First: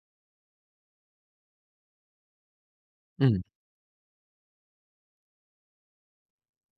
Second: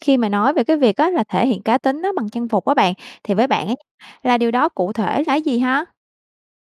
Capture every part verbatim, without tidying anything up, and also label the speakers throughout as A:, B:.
A: Khi mà nói về cái việc á là thể hiện cá tính á bằng trang phục á bạn, thì
B: Ừm,
A: với bạn á là điều đó cụ thể là cái gì ha?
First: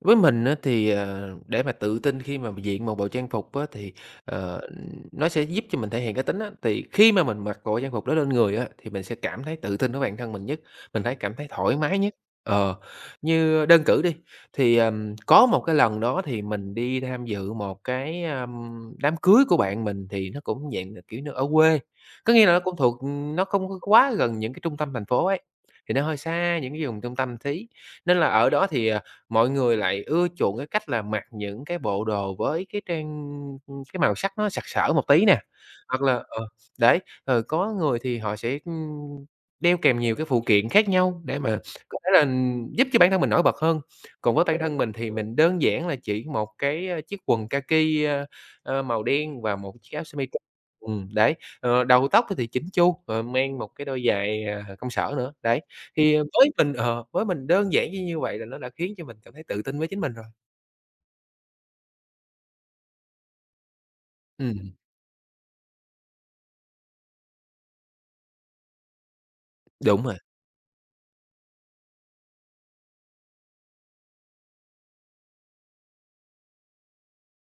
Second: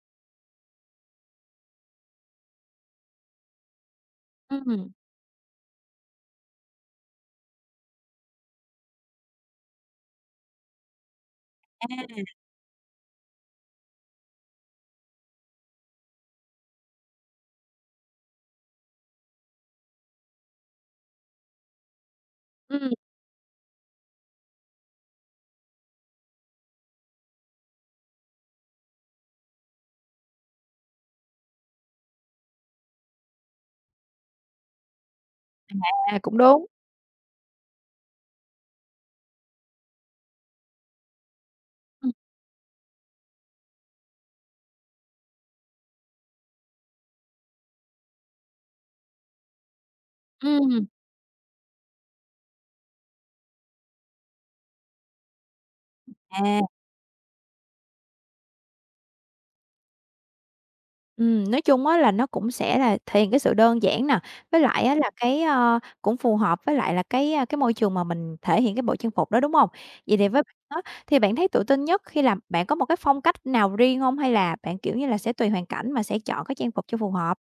B: với mình á thì, ờ, để mà tự tin khi mà diện một bộ trang phục á thì, ờ,
A: Ừm,
B: nó sẽ giúp cho mình thể hiện cá tính á, thì khi mà mình mặc bộ trang phục đó lên người á thì mình sẽ cảm thấy tự tin với bản thân mình nhất, mình thấy cảm thấy thoải mái nhất. Ờ, như đơn cử đi, thì, ờm, có một cái lần đó thì mình đi tham dự một cái, ờm, đám cưới của bạn mình thì nó cũng dạng là, kiểu như, ở quê, có nghĩa là nó cũng
A: ừm,
B: thuộc nó không có quá gần những cái trung tâm thành phố ấy, thì nó hơi xa những cái vùng trung tâm tí. Nên là ở đó thì, ờ mọi người lại ưa chuộng cái cách là mặc những cái bộ đồ với cái trang cái màu sắc nó sặc sỡ một tí nè, hoặc là
A: à, cũng
B: ờ,
A: đúng.
B: đấy, ờ, có người thì họ sẽ, ưm, đeo kèm nhiều cái phụ kiện khác nhau để mà có thể
A: Ừm,
B: là giúp cho bản thân mình nổi bật hơn. Còn với bản thân mình thì mình đơn giản là chỉ một cái, ơ, chiếc quần kaki, ơ, ơ, màu đen và một chiếc áo sơ mi
A: ừm.
B: ừm, đấy, ờ, đầu tóc thì chỉn chu, ờ, mang một cái đôi giày, à, công sở nữa, đấy. Thì, ờ, với
A: À,
B: mình ờ, với mình đơn giản chỉ như vậy là nó đã khiến cho mình cảm thấy tự tin với chính mình rồi.
A: ừm, nói chung á là nó cũng sẽ là thể hiện cái sự đơn giản nè, với
B: Ừm,
A: lại á là cái, ơ, cũng phù hợp với lại là cái, a, cái môi trường mà mình thể hiện cái bộ trang phục đó, đúng không?
B: đúng rồi.
A: Vậy thì với bạn á, thì bạn thấy tự tin nhất khi làm bạn có một cái phong cách nào riêng không? Hay là bạn, kiểu như là, sẽ tùy hoàn cảnh mà sẽ chọn cái trang phục cho phù hợp?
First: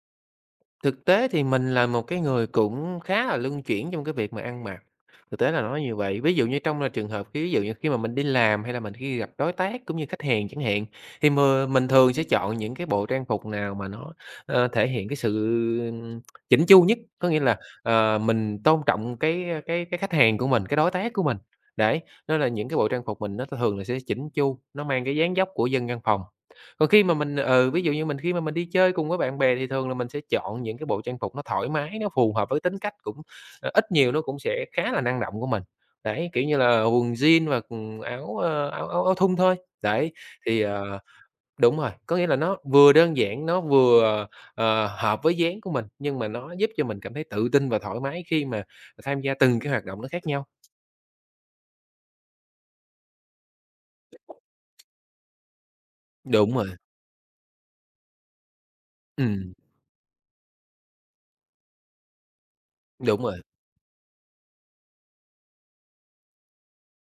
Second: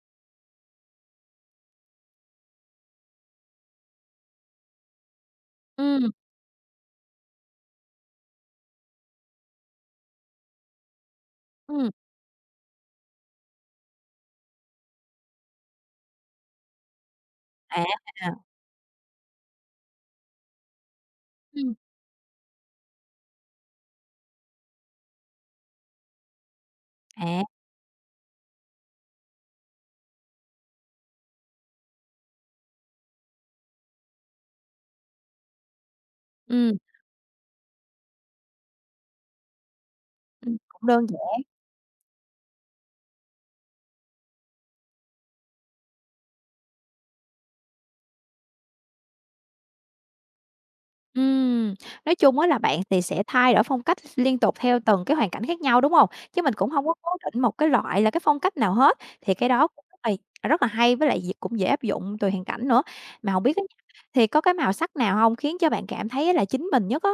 B: Thực tế thì mình là một cái người cũng khá là luân chuyển trong cái việc mà ăn mặc, thực tế là nói như
A: Ừm,
B: vậy. Ví dụ như trong là trường hợp khi ví dụ như khi mà mình đi làm hay là mình khi gặp đối tác cũng như khách hàng chẳng hạn, thì m mình
A: ừm.
B: thường sẽ chọn những cái bộ trang phục nào mà nó, ờ, thể hiện cái sự chỉnh chu nhất, có nghĩa là,
A: À,
B: ờ,
A: à.
B: mình tôn trọng cái, ờ, cái cái khách hàng của mình, cái đối tác của mình.
A: Ừm.
B: Đấy, nên là những cái bộ trang phục mình nó thường là sẽ chỉnh chu, nó mang cái dáng dấp của dân văn phòng. Còn khi mà mình
A: À.
B: ừ, ví dụ như mình khi mà mình đi chơi cùng với bạn bè thì thường là mình sẽ chọn những cái bộ trang phục nó thoải mái, nó phù hợp với tính cách cũng ờ, ít nhiều nó cũng sẽ khá là năng động của mình. Đấy, kiểu như
A: Ừm.
B: là, quần jean và, quần áo, ơ, áo áo áo thun thôi. Đấy,
A: Ừm,
B: thì,
A: cũng
B: ờ
A: đơn giản.
B: đúng rồi, có nghĩa là nó vừa đơn giản, nó vừa, ờ, hợp với dáng của mình, nhưng mà nó giúp cho mình cảm thấy tự tin và thoải mái khi mà tham gia từng cái hoạt động nó khác nhau.
A: Ừm, nói chung á là bạn thì sẽ thay đổi phong cách liên tục theo từng cái hoàn cảnh khác nhau, đúng hông? Chứ
B: Đúng
A: mình cũng
B: rồi,
A: hông có cố định một cái loại là cái phong cách nào hết, thì cái
B: ừm,
A: đó cũng rất là à, rất là hay với lại d cũng dễ áp dụng tùy hoàn cảnh nữa.
B: đúng
A: Mà
B: rồi.
A: hổng biết á nha, thì có cái màu sắc nào hông khiến cho bạn cảm thấy á là chính mình nhất á?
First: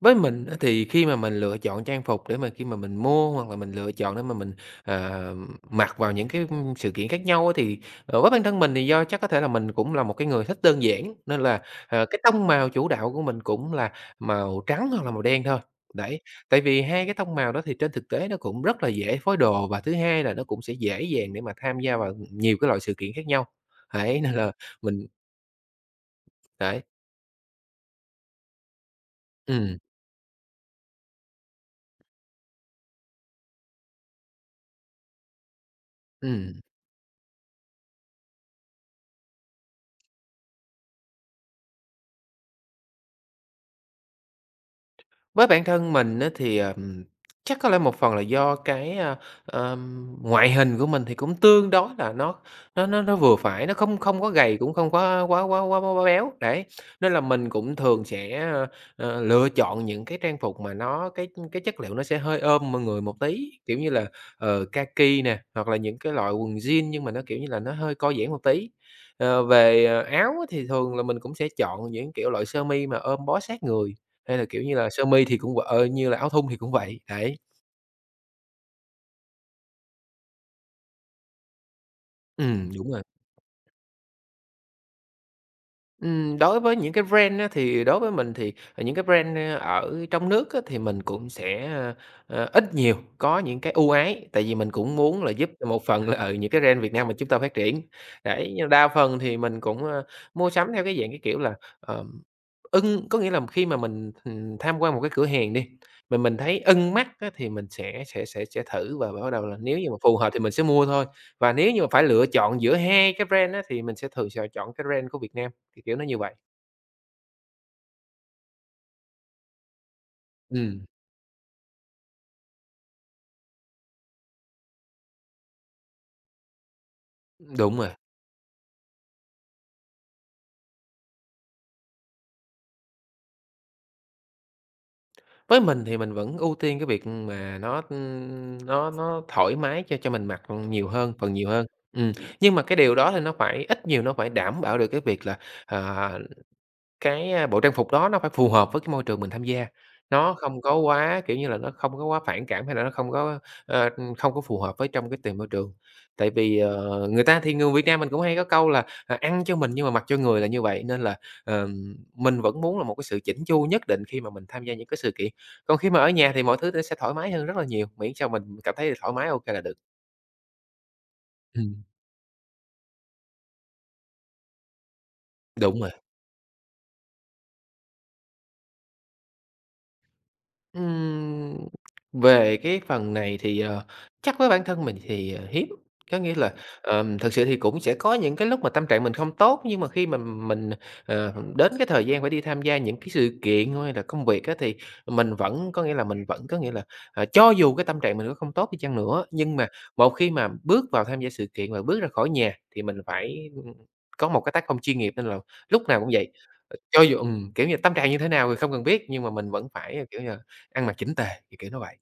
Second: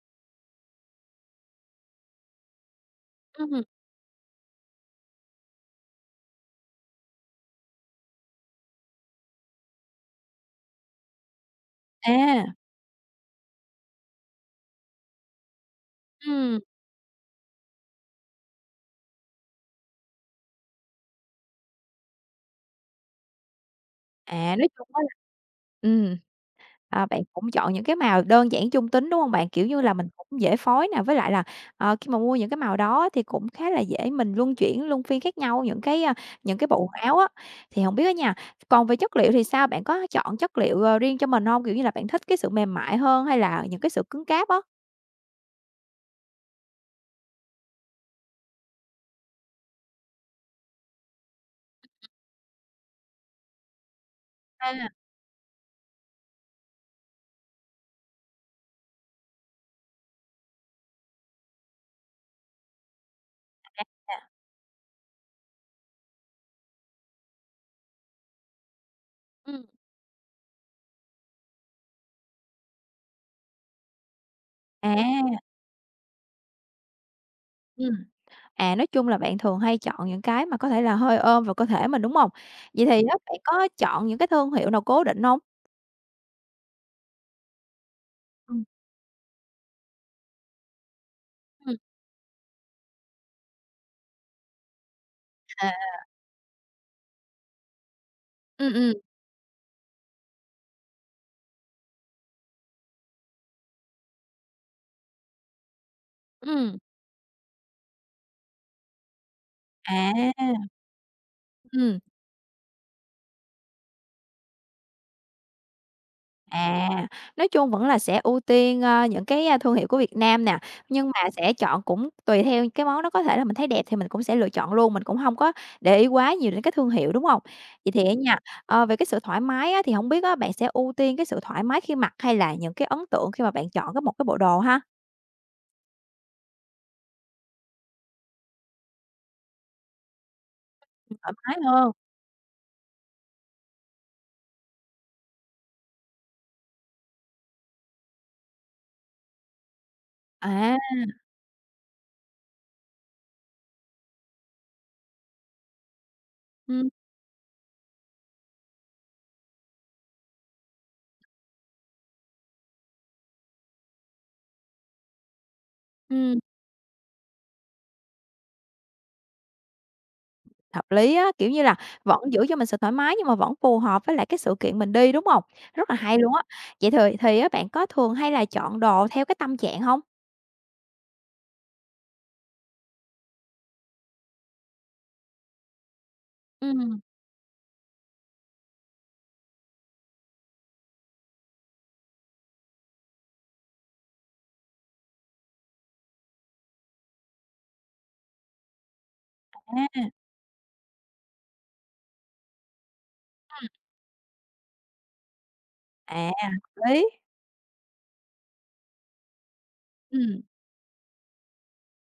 B: Với mình á thì khi mà mình lựa chọn trang phục để mà khi mà mình mua hoặc là
A: Ừm,
B: mình lựa chọn để mà mình, ờ, mặc vào những cái, sự kiện khác nhau á, thì, ờ, với bản thân mình thì do chắc có thể là mình cũng là một cái người thích đơn giản, nên là, ờ, cái
A: à,
B: tông màu chủ đạo của mình cũng là màu trắng hoặc là màu đen thôi. Đấy,
A: ừm,
B: tại vì hai cái tông màu đó thì trên thực tế nó cũng rất là dễ phối đồ và thứ hai là nó cũng sẽ dễ dàng để mà tham gia vào nhiều cái loại sự kiện khác nhau. Đấy, nên là
A: à, nói chung á
B: mình
A: là ừm.
B: đấy,
A: À, bạn cũng chọn những cái màu đơn giản trung tính, đúng hông bạn? Kiểu
B: ừm,
A: như là, mình cũng dễ phối nè, với lại là, ờ, khi mà mua những cái màu đó thì cũng khá là dễ mình luân chuyển, luân phiên khác nhau những cái, a, những
B: ừm.
A: cái bộ quần áo á. Thì hổng biết á nha, còn về chất liệu thì sao? Bạn có chọn chất liệu, ờ, riêng cho mình hông? Kiểu như là, bạn thích cái sự mềm mại hơn hay là những cái sự cứng cáp á?
B: Với bản thân mình á thì, ờm, chắc có lẽ một phần là do cái, a, ờm, ngoại hình của mình thì cũng tương đối là nó nó nó nó vừa phải, nó không không có gầy cũng
A: À,
B: không có quá quá quá quá béo, đấy. Nên là mình cũng thường sẽ, ờ, lựa chọn những cái trang phục mà nó cái cái chất liệu nó sẽ hơi ôm mọi người một tí, kiểu như là,
A: à,
B: ờ, kaki nè, hoặc là những cái loại quần jean nhưng mà nó, kiểu như là, nó hơi co giãn một tí. Ờ,
A: ừm.
B: về, ờ, áo á thì thường là mình cũng sẽ chọn những, kiểu, loại sơ mi mà ôm bó sát người. Hay là, kiểu như là, sơ mi thì
A: À,
B: cũng v ờ, như là áo thun thì cũng vậy, đấy.
A: ừm, à, nói chung là bạn thường hay chọn những cái mà có thể là hơi ôm vào cơ thể mình, đúng hông?
B: Ừm,
A: Vậy
B: đúng rồi.
A: thì á, bạn có chọn những cái thương hiệu nào cố định hông?
B: Ừm, đối với những cái brand á, thì đối với mình thì,
A: Ừm,
B: ờ, những cái brand, ơ, ở trong nước á, thì mình cũng sẽ,
A: ừm,
B: ờ, ờ, ít nhiều có những cái ưu ái, tại vì mình cũng muốn là giúp cho
A: à.
B: một phần là, ở những cái brand Việt Nam mà chúng ta phát triển. Đấy, nhưng
A: Ừm,
B: đa
A: ừm,
B: phần thì mình cũng, ơ, mua sắm theo cái dạng, cái kiểu là, ờm, ưng có nghĩa là khi mà mình, ừm, tham quan một cái cửa hàng đi, mà mình thấy
A: ừm.
B: ưng mắt á, thì mình sẽ sẽ sẽ sẽ thử và bắt đầu là nếu như mà phù hợp thì mình sẽ
A: À,
B: mua thôi. Và nếu như mà
A: ừm.
B: phải lựa chọn giữa hai cái brand á, thì mình sẽ thường sẽ chọn cái brand của Việt Nam. Kiểu, kiểu, nó như vậy.
A: À, nói chung vẫn là sẽ ưu tiên, ơ, những cái, a, thương hiệu của Việt Nam nè,
B: Ừm,
A: nhưng mà sẽ chọn cũng tùy theo cái món đó có thể là mình thấy đẹp thì mình cũng sẽ lựa chọn luôn, mình cũng hông có để ý quá nhiều đến cái thương hiệu, đúng hông?
B: đúng rồi.
A: Vậy thì á nha, ờ, về cái sự thoải mái á, thì hổng biết á, bạn sẽ ưu tiên cái sự thoải mái khi mặc hay là những cái ấn tượng khi mà bạn chọn cái một cái bộ đồ ha?
B: Với mình thì mình vẫn ưu tiên cái việc mà nó, ưm, nó nó thoải mái cho cho mình mặc nhiều hơn,
A: Ừm,
B: phần
A: Thoải
B: nhiều
A: mái
B: hơn.
A: hơn,
B: Ừm, nhưng mà cái điều đó thì nó phải ít nhiều nó phải đảm bảo được cái việc là, à cái, a, bộ trang phục đó nó phải phù hợp với cái môi trường mình tham gia, nó không có
A: à,
B: quá, kiểu như là, nó không có quá phản cảm hay là nó không có, ờ, ừm, không có phù hợp với trong cái tìm môi trường. Tại vì,
A: ừm,
B: ờ, người ta thì người Việt Nam mình cũng hay có câu là, à, "Ăn cho mình nhưng mà mặc cho người" là như vậy, nên là, ờm, mình vẫn muốn là một cái sự chỉn chu nhất định khi mà mình tham gia những cái sự kiện. Còn khi mà ở nhà
A: ừm.
B: thì mọi thứ nó sẽ thoải mái hơn rất là nhiều, miễn sao mình cảm thấy thoải mái, ô kê là được.
A: Hợp lý á, kiểu như là,
B: Ừm,
A: vẫn giữ cho mình sự thoải mái nhưng mà vẫn phù hợp với lại cái sự kiện mình đi, đúng hông?
B: đúng rồi.
A: Rất là hay luôn á. Vậy thì thì á, bạn có thường hay là chọn đồ theo cái tâm trạng hông?
B: Ừm, về cái phần này thì, ờ, chắc với bản thân mình thì, ờ, hiếm. Có nghĩa là,
A: Ừm,
B: ờm, thực sự thì cũng sẽ có những cái lúc mà tâm trạng mình không tốt, nhưng mà khi mà mình, ờ, đến cái thời gian phải đi tham gia những cái sự kiện hay là công việc á, thì mình vẫn có nghĩa là mình vẫn có nghĩa là, ờ, cho dù cái tâm trạng mình có không tốt đi chăng nữa, nhưng mà
A: à,
B: một khi mà bước vào tham gia sự kiện và bước ra khỏi nhà thì mình phải, có một cái tác phong chuyên nghiệp, nên là lúc nào cũng
A: à,
B: vậy. Ờ,
A: hợp
B: cho
A: lý.
B: dù ừm, kiểu như, tâm trạng như thế nào thì không cần biết, nhưng mà mình vẫn phải, kiểu như
A: Ừm,
B: ăn mặc chỉnh tề, kiểu, kiểu nó vậy.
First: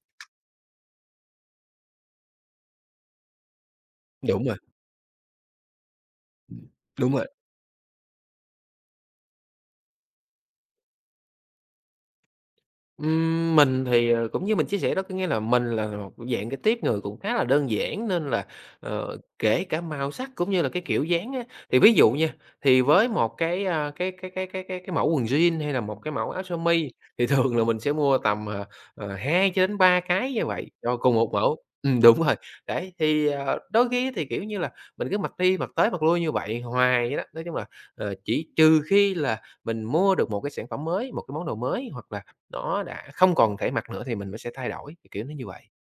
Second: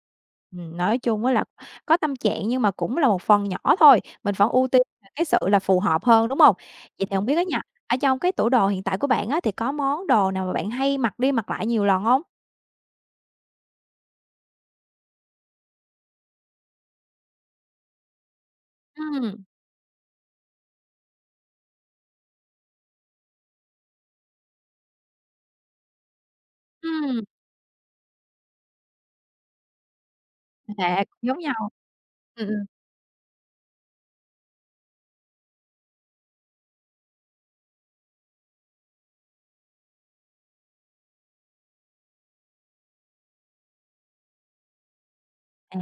A: ừm, nói chung á là có tâm trạng nhưng mà cũng là một phần nhỏ thôi, mình
B: Đúng
A: vẫn
B: rồi,
A: ưu tiên là cái sự là phù hợp hơn, đúng hông?
B: ừm,
A: Vậy
B: đúng
A: thì
B: rồi.
A: hông biết á nha, ở trong cái tủ đồ hiện tại của bạn á, thì có món đồ nào mà bạn hay mặc đi mặc lại nhiều lần hông?
B: Ừm, mình thì, ờ, cũng như mình chia sẻ đó, có nghĩa là mình là một dạng cái tiếp người cũng khá là đơn giản nên là, ờ,
A: Ừm,
B: kể cả màu sắc cũng như là cái kiểu dáng á, thì ví dụ nha, thì với một cái, a, cái cái cái cái cái cái mẫu quần jean hay là một cái mẫu áo sơ mi
A: ừm,
B: thì thường là mình sẽ mua tầm, ờ, ờ, hai cho đến ba cái như vậy cho
A: à,
B: cùng
A: cũng
B: một
A: giống
B: mẫu.
A: nhau.
B: Ừm, đúng rồi,
A: Ừm, ừm.
B: đấy, thì, ờ, đôi khi thì, kiểu như là, mình cứ mặc đi mặc tới mặc lui như vậy hoài vậy đó. Nói chung là, ờ, chỉ trừ khi là mình mua được một cái sản phẩm mới, một cái món đồ mới hoặc là nó đã không còn thể mặc nữa thì mình mới sẽ thay đổi, kiểu kiểu nó như vậy.
A: À,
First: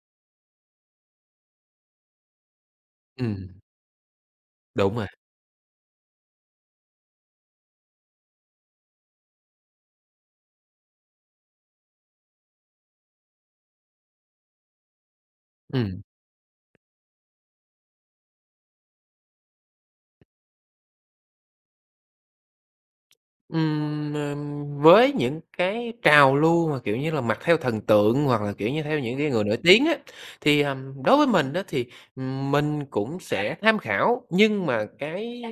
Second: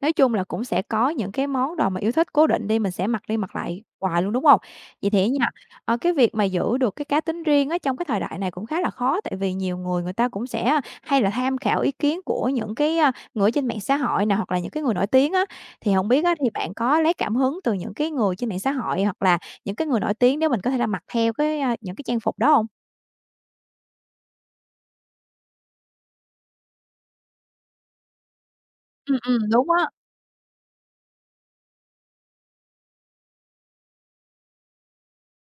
A: nói chung là cũng sẽ có những cái món đồ mà yêu thích cố định đi, mình sẽ mặc đi
B: Ừm,
A: mặc lại hoài luôn, đúng hông?
B: đúng rồi,
A: Vậy thì á nha, ờ, cái việc mà giữ được cái cá tính riêng á trong cái thời đại này cũng khá là khó, tại vì nhiều người người ta cũng sẽ hay là tham khảo ý kiến của những cái, a, người ở trên mạng xã hội nè, hoặc là những cái người nổi tiếng á. Thì
B: ừm.
A: hổng biết á thì bạn có lấy cảm hứng từ những cái người trên mạng xã hội hoặc là những cái người nổi tiếng để mình có thể là mặc theo cái, a, những cái trang phục đó hông?
B: Ừm, ừm, với những cái trào lưu mà, kiểu như là, mặc theo thần tượng hoặc là, kiểu như, theo
A: Ừm,
B: những cái
A: ừm,
B: người nổi
A: đúng
B: tiếng
A: á,
B: á, thì, ờm, đối với mình á thì, ừm, mình cũng sẽ tham khảo, nhưng mà cái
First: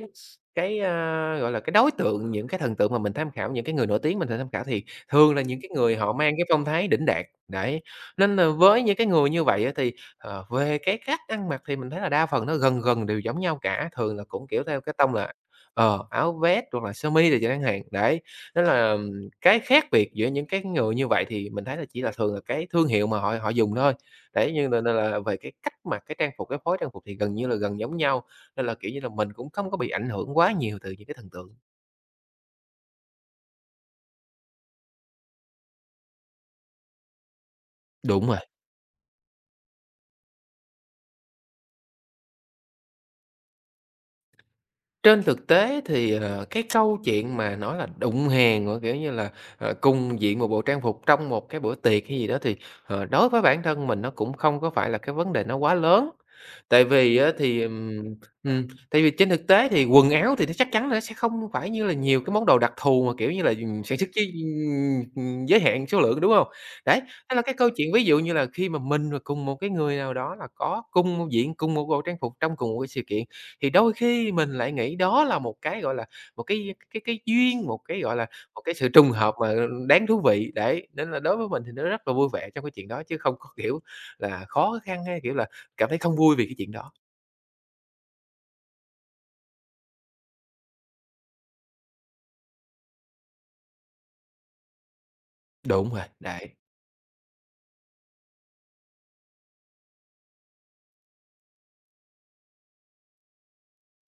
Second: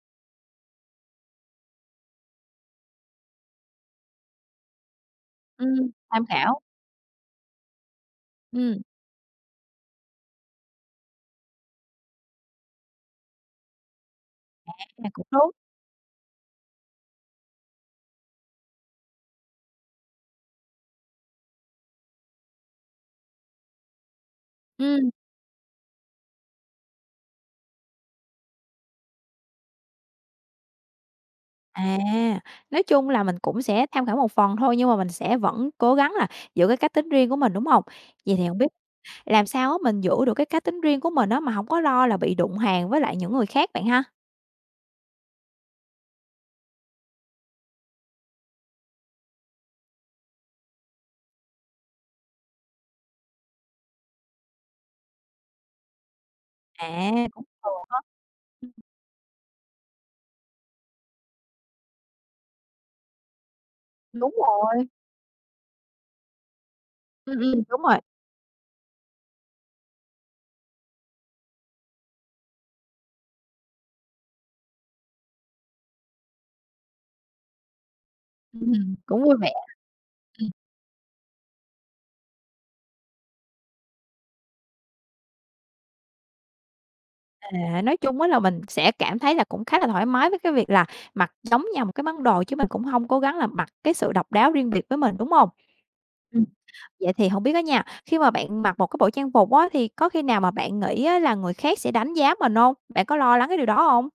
B: cái, a, gọi là, cái đối tượng những cái thần tượng mà mình tham khảo, những cái người nổi tiếng mình tham khảo thì thường là những cái
A: ừm,
B: người họ
A: tham
B: mang cái
A: khảo,
B: phong thái đỉnh đạt, đấy. Nên là
A: ừm,
B: với những cái người như vậy á thì, ờ, về cái cách ăn mặc thì mình thấy là đa phần nó gần gần đều giống nhau cả, thường là cũng, kiểu, theo cái
A: à,
B: tông
A: cũng
B: là
A: đúng,
B: Ờ, áo vest hoặc là sơ mi đồ chẳng hạn, đấy. Nên là ừm, cái khác biệt giữa những cái người như vậy thì mình thấy là chỉ là thường là cái thương hiệu mà họ họ dùng thôi. Đấy, nhưng nên nên
A: ừm.
B: là về cái cách mặc cái trang phục, cái phối trang phục thì gần như là gần giống nhau, nên là, kiểu như là, mình cũng không có bị ảnh hưởng quá nhiều từ những cái thần tượng.
A: À, nói chung là mình cũng sẽ tham khảo một phần thôi, nhưng mà mình sẽ vẫn cố gắng là giữ cái cách tính riêng của mình, đúng hông?
B: Đúng
A: Vậy
B: rồi.
A: thì hông biết làm sao á mình giữ được cái cá tính riêng của mình á, mà hổng có lo là bị đụng hàng với lại những người khác bạn ha?
B: Trên thực tế thì, ờ, cái câu chuyện mà nói là đụng hàng, rồi, kiểu như là, ờ, cùng diện một bộ trang phục trong một cái bữa tiệc hay gì đó thì, ờ, đối với bản thân mình nó cũng không có phải là cái vấn đề nó quá lớn. Tại
A: À,
B: vì á
A: cũng
B: thì,
A: được.
B: ừm, ừm,
A: Ừm,
B: tại vì trên thực tế thì quần áo thì nó chắc chắn là nó sẽ không phải như là nhiều cái món đồ đặc thù mà, kiểu như là, ừm, sản xuất với,
A: đúng rồi.
B: ừm, giới hạn số lượng, đúng không? Đấy, đó
A: Ừm,
B: là cái
A: ừm,
B: câu
A: đúng
B: chuyện
A: rồi.
B: ví dụ như là khi mà mình và cùng một cái người nào đó là có cùng một diện cùng một bộ trang phục trong cùng một cái sự kiện thì đôi khi mình lại nghĩ đó là một cái, gọi là, một cái cái cái duyên, một cái, gọi là, một cái sự
A: Ừm,
B: trùng
A: cũng
B: hợp
A: vui
B: mà
A: vẻ.
B: ừ, đáng thú
A: Ừm,
B: vị, đấy, nên là đối với mình thì nó rất là vui vẻ trong cái chuyện đó chứ không có, kiểu là, khó khăn hay, kiểu là, cảm thấy không vui vì cái chuyện đó.
A: à, nói chung á là mình sẽ cảm thấy là cũng khá là thoải mái với cái việc là mặc giống nhau một cái món đồ chứ mình cũng hông cố gắng là mặc cái sự độc đáo riêng biệt với mình, đúng hông?
B: Đúng rồi,
A: Ừm.
B: đấy.
A: Vậy thì hổng biết á nha, khi mà bạn mặc một cái bộ trang phục á, thì có khi nào mà bạn nghĩ á là người khác sẽ đánh giá mình hông? Bạn có lo lắng cái điều đó hông?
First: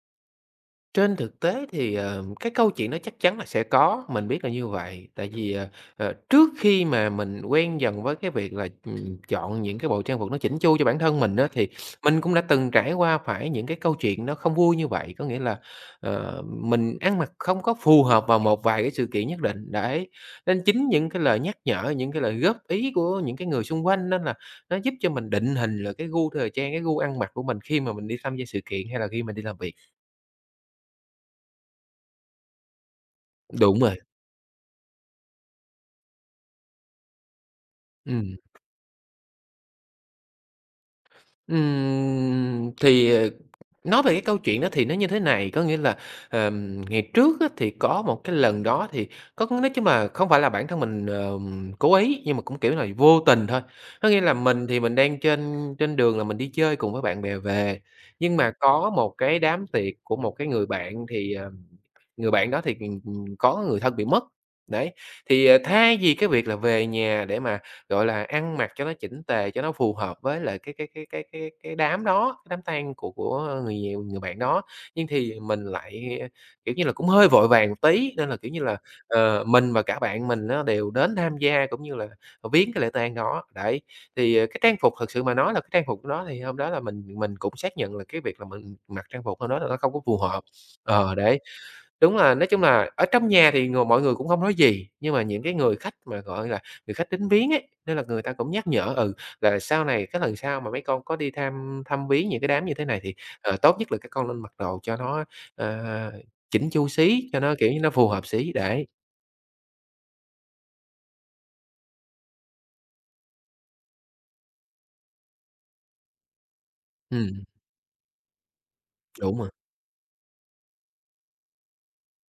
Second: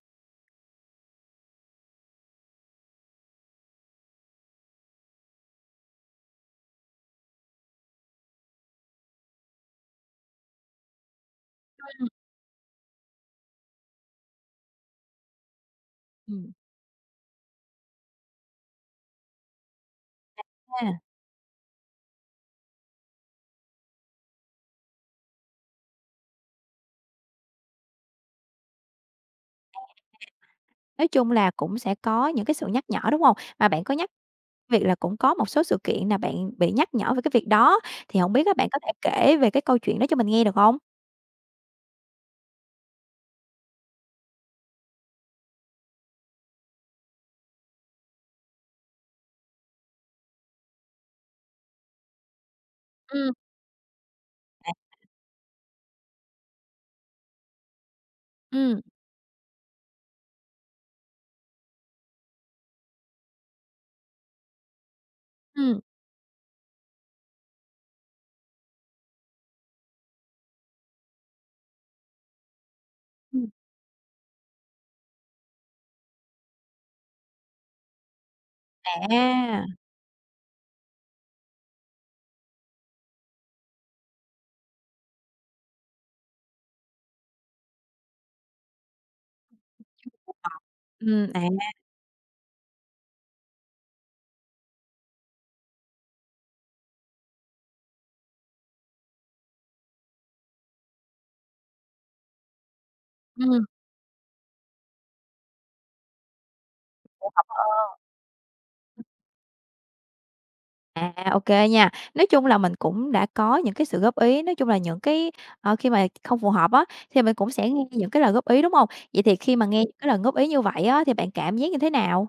B: Trên thực tế thì, ờ, cái câu chuyện đó chắc chắn là sẽ có, mình biết là như vậy. Tại vì, ờ, ờ, trước khi mà mình quen dần với cái việc là, ừm, chọn những cái bộ trang phục nó chỉnh chu cho bản thân mình đó thì mình cũng đã từng trải qua phải những cái câu chuyện nó không vui như vậy. Có nghĩa là, ờ,
A: Ừm.
B: mình ăn mặc không có phù hợp vào một vài cái sự kiện nhất định, đấy. Nên chính
A: À,
B: những cái lời nhắc nhở, những cái lời góp ý của những cái người xung quanh nên là nó giúp cho mình định hình là cái gu thời trang, cái gu ăn mặc của mình khi mà mình đi tham gia sự kiện hay là khi mình đi làm việc.
A: nói chung là cũng sẽ có những cái sự nhắc nhở, đúng hông? Mà
B: Đúng
A: bạn có
B: rồi.
A: nhắc việc là cũng có một số sự kiện là bạn bị nhắc nhở về cái việc đó, thì hổng
B: Ừm,
A: biết á bạn có thể kể về cái câu chuyện đó cho mình nghe được hông?
B: ừm, thì, ờ, nói về cái câu chuyện đó thì nó như thế này, có nghĩa là, ờm, ngày trước á thì có một cái lần đó thì có nói chung là không phải là bản thân mình, ờm, cố ý, nhưng mà cũng, kiểu là, vô
A: Ừm,
B: tình thôi. Có nghĩa là mình thì mình đang trên trên đường là mình đi chơi cùng với bạn bè về, nhưng mà
A: ừm,
B: có một cái đám tiệc của một cái người bạn thì, ờm, người bạn đó thì, ừm, ừm, có người thân bị mất. Đấy, thì, ờ,
A: Ừm.
B: thay vì cái việc là về nhà để mà gọi là, ăn mặc cho nó chỉnh tề, cho nó phù hợp với lại cái cái cái cái cái cái đám đó, cái đám tang của
A: Ừm.
B: của người nhiều người bạn đó. Nhưng thì mình lại, kiểu như là, cũng hơi vội vàng một tí, nên là, kiểu như là, ờ,
A: À.
B: mình và cả bạn mình nó đều đến tham gia cũng như là, ờ, viếng cái lễ tang đó. Đấy, thì, ờ, cái trang phục thực sự mà nói là cái trang phục đó thì hôm đó là mình mình cũng xác nhận là cái việc là mình mặc trang phục hôm đó là nó không có phù hợp. Ờ,
A: Ừm,
B: đấy.
A: à,
B: Đúng là nói chung là ở trong nhà thì người mọi người cũng không nói gì, nhưng mà những cái người khách mà, gọi là, người khách đến viếng ấy, nên là người ta cũng nhắc nhở, ừ, là sau này cái lần sau mà mấy con có đi thăm thăm viếng những cái đám như thế này thì, ờ,
A: ừm.
B: tốt nhất là các con nên mặc đồ cho nó, ờ, chỉn chu xí, cho nó, kiểu như, nó
A: Ờ.
B: phù hợp xí, để
A: À, ô nha. Nói chung là mình cũng đã có những cái sự góp ý, nói chung là những cái, ờ, khi mà không phù hợp á, thì mình
B: Ừm,
A: cũng sẽ nghe những cái lời góp ý, đúng không? Vậy thì
B: đúng rồi.
A: khi mà nghe những cái lời góp ý như vậy á, thì bạn cảm giác như thế nào?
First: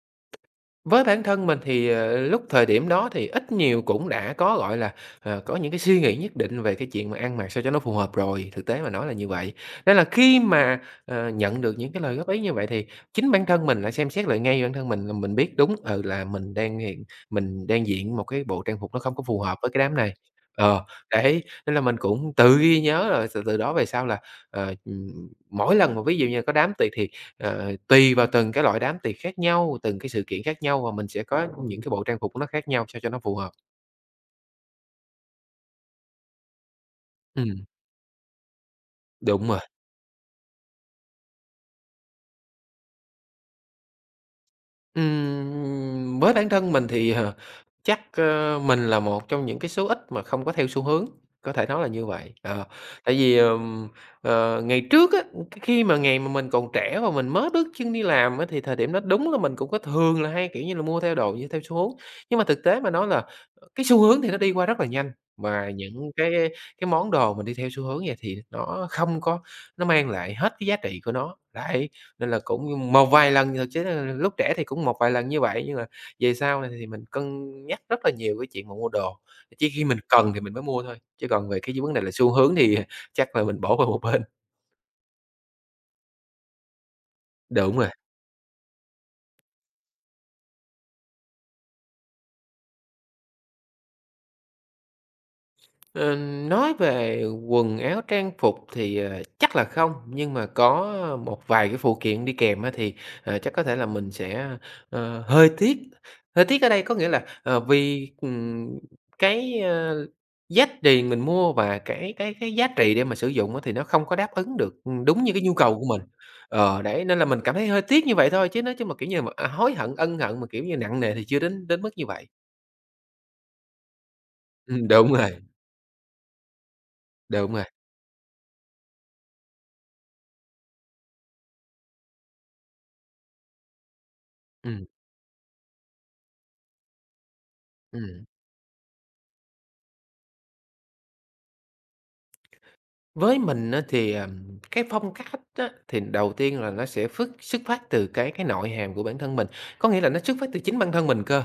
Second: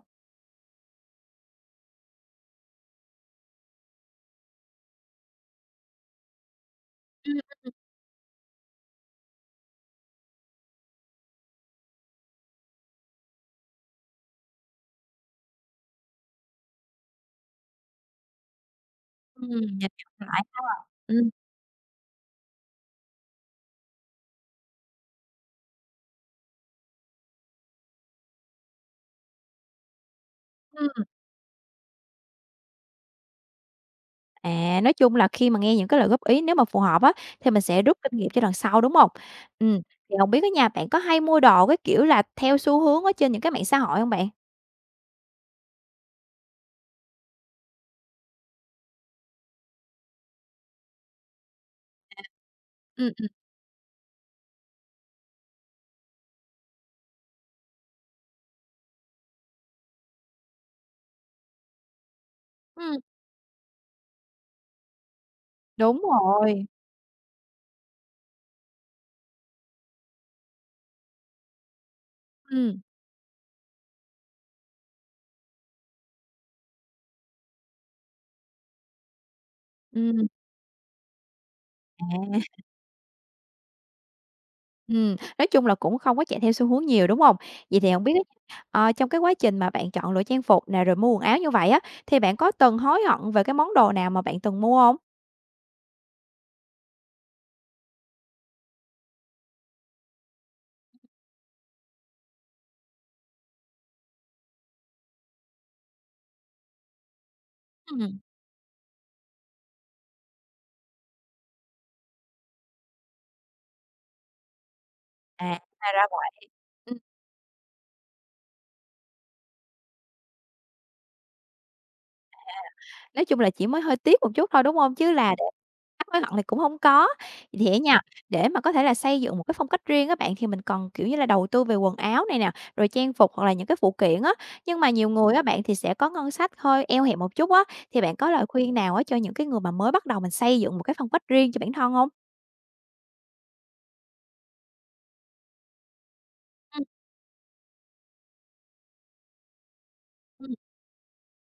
B: Với bản thân mình thì, ờ, lúc thời điểm đó thì ít nhiều cũng đã có, gọi là, ờ, có những cái suy nghĩ nhất định về cái chuyện mà ăn
A: Ừm,
B: mặc sao cho nó phù hợp rồi, thực tế mà nói là như vậy. Nên là khi mà, ờ, nhận được những cái lời góp ý như vậy thì chính bản thân mình lại xem xét lại ngay bản thân mình là mình biết đúng, ừ, là mình đang hiện mình đang diện một cái bộ trang phục nó không có phù
A: ừm,
B: hợp với
A: nhìn
B: cái
A: nhận
B: đám này.
A: lại ha.
B: Ờ,
A: Ừm.
B: đấy, nên là mình cũng tự ghi nhớ rồi từ từ đó về sau là, ờ, ừm, mỗi lần mà ví dụ như có đám tiệc thì Ờ, tùy vào từng cái loại đám tiệc khác nhau, từng cái sự kiện khác nhau
A: Ừm.
B: và mình sẽ có những cái bộ trang phục của nó khác nhau sao cho nó phù hợp.
A: À, nói chung là khi mà nghe những cái lời góp ý nếu mà phù hợp á, thì mình
B: Ừm,
A: sẽ rút kinh nghiệm cho lần sau, đúng không?
B: đúng rồi.
A: Ừm, thì không biết á nhà bạn có hay mua đồ cái kiểu là theo xu hướng ở trên những cái mạng xã hội không bạn?
B: Ừm, với bản thân mình thì, ờ, chắc, ơ, mình là một trong những cái số ít mà không có theo xu hướng, có thể nói là như vậy. Ờ,
A: Ừm,
B: tại
A: ừm.
B: vì, ờm, ờ, ngày trước á, cái khi mà ngày mà mình còn trẻ và mình mới bước chân đi làm á, thì thời điểm đó đúng là mình cũng có thường là hay, kiểu như là, mua theo đồ như theo xu hướng. Nhưng mà thực tế mà
A: Ừm,
B: nói là cái xu hướng thì nó đi qua rất là nhanh, và những
A: đúng
B: cái
A: rồi.
B: cái món đồ mình đi theo xu hướng vậy thì nó không có nó mang lại hết cái giá trị của nó, đấy. Nên là
A: Ừm,
B: cũng một vài lần thực chế là lúc trẻ thì cũng một vài lần như vậy, nhưng mà về sau này thì mình cân nhắc rất là nhiều cái chuyện mà mua đồ, chỉ khi mình
A: ừm,
B: cần thì mình mới mua thôi, chứ còn về cái vấn đề là xu
A: à.
B: hướng thì chắc là mình bỏ qua một bên.
A: Ừm, nói chung là cũng không có chạy theo xu hướng nhiều, đúng hông?
B: Đúng
A: Vậy
B: rồi.
A: thì hổng biết á, ờ, trong cái quá trình mà bạn chọn lựa trang phục nè, rồi mua quần áo như vậy á, thì bạn có từng hối hận về cái món đồ nào mà bạn từng mua hông?
B: Ờ, nói về quần áo trang phục thì, ờ, chắc là không, nhưng mà có một vài cái phụ kiện đi kèm á thì, ờ, chắc có thể là mình sẽ, ờ, hơi tiếc. Hơi tiếc ở đây có nghĩa là, ờ, vì,
A: Ừm.
B: ừm, cái, ơ, giá tiền mình mua và cái cái cái giá trị để mà sử dụng á thì nó không có đáp ứng được, đúng như cái
A: À,
B: nhu cầu của
A: ra
B: mình.
A: là vậy.
B: Ờ, đấy, nên là mình cảm thấy hơi tiếc như vậy thôi chứ nói chứ mà, kiểu như mà, à, hối hận, ân hận mà, kiểu như, nặng nề thì chưa đến đến mức như vậy.
A: Nói chung là chỉ mới hơi tiếc một chút thôi, đúng
B: Ừm,
A: hông? Chứ
B: đúng
A: là
B: rồi,
A: để thắc hối hận thì cũng hông có.
B: đúng
A: Vậy
B: rồi.
A: thì á nha, để mà có thể là xây dựng một cái phong cách riêng á bạn, thì mình cần, kiểu như là, đầu tư về quần áo này nè, rồi trang phục hoặc là những cái phụ kiện á. Nhưng
B: Ừm,
A: mà nhiều người á bạn thì sẽ có ngân sách hơi eo hẹp một chút á, thì bạn
B: ừm.
A: có lời khuyên nào á cho những cái người mà mới bắt đầu mình xây dựng một cái phong cách riêng cho bản thân hông?
B: Với mình á thì, ờm, cái phong cách á, thì đầu tiên là
A: Ừm,
B: nó sẽ phứt xuất phát từ cái cái nội hàm của bản thân mình, có nghĩa là nó xuất phát
A: ừm,
B: từ chính bản thân mình cơ.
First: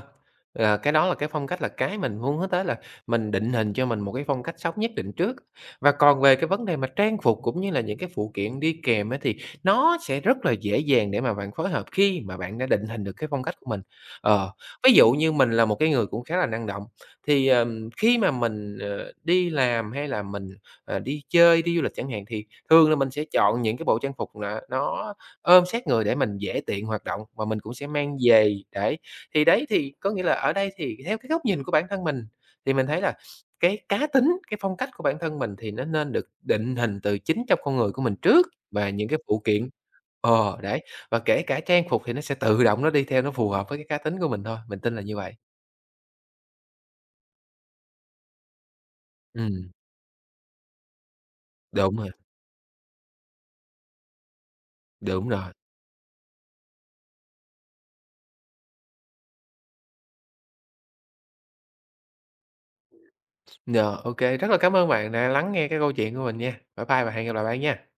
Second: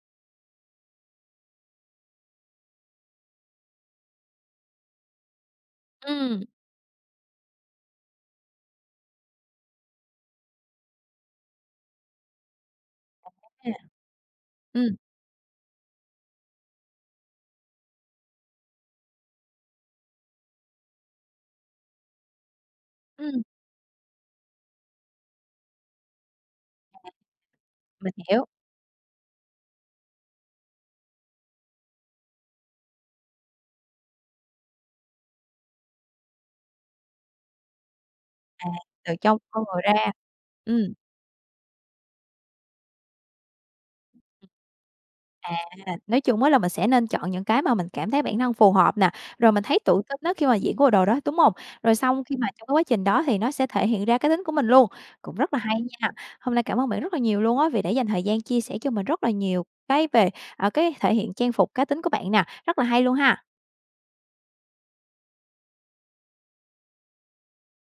B: Ờ, cái đó là cái phong cách là cái mình muốn hướng tới là mình định hình cho mình một cái phong cách sống nhất định trước. Và còn về
A: ừm,
B: cái vấn đề mà trang phục cũng như là những cái phụ kiện đi kèm á, thì nó sẽ rất là dễ dàng để mà bạn phối hợp khi mà bạn đã định hình được cái phong cách của mình.
A: à,
B: Ờ, ví
A: ừm,
B: dụ như mình là một cái người cũng khá là năng động, thì, ờm, khi mà mình, ờ, đi làm hay là mình ờ, đi chơi, đi du lịch chẳng hạn, thì thường là mình sẽ
A: ừm,
B: chọn những cái bộ trang phục là nó ôm sát người để mình dễ tiện hoạt động và mình cũng sẽ
A: mình
B: mang
A: hiểu,
B: về, đấy. Thì đấy, thì có nghĩa là ở đây thì theo cái góc nhìn của bản thân mình, thì mình thấy là cái cá tính, cái phong cách của bản thân mình thì nó nên được định hình từ chính trong con người của mình trước và những
A: từ
B: cái
A: trong
B: phụ
A: con
B: kiện
A: người ra.
B: ờ,
A: Ừm.
B: đấy, và kể cả trang phục thì nó sẽ tự động nó đi theo, nó phù hợp với cái cá tính của mình thôi, mình tin là như vậy.
A: À, nói chung á là mình sẽ nên chọn những cái mà mình cảm thấy bản thân phù hợp nè, rồi mình
B: Ừm,
A: thấy tự tin á khi mà diễn cái bộ đồ đó, đúng hông?
B: đúng
A: Rồi
B: rồi,
A: xong khi mà trong cái quá trình đó thì nó sẽ thể hiện ra cái tính của mình luôn,
B: đúng
A: cũng
B: rồi.
A: rất là hay nha. Hôm nay cảm ơn bạn rất là nhiều luôn á vì đã dành thời gian chia sẻ cho mình rất là nhiều cái về, à, cái thể hiện trang phục cá tính của bạn nè, rất là hay luôn ha.
B: Dạ, OK, rất là cảm ơn bạn đã lắng nghe cái câu chuyện của mình nha. Bye bye và hẹn gặp lại bạn nha.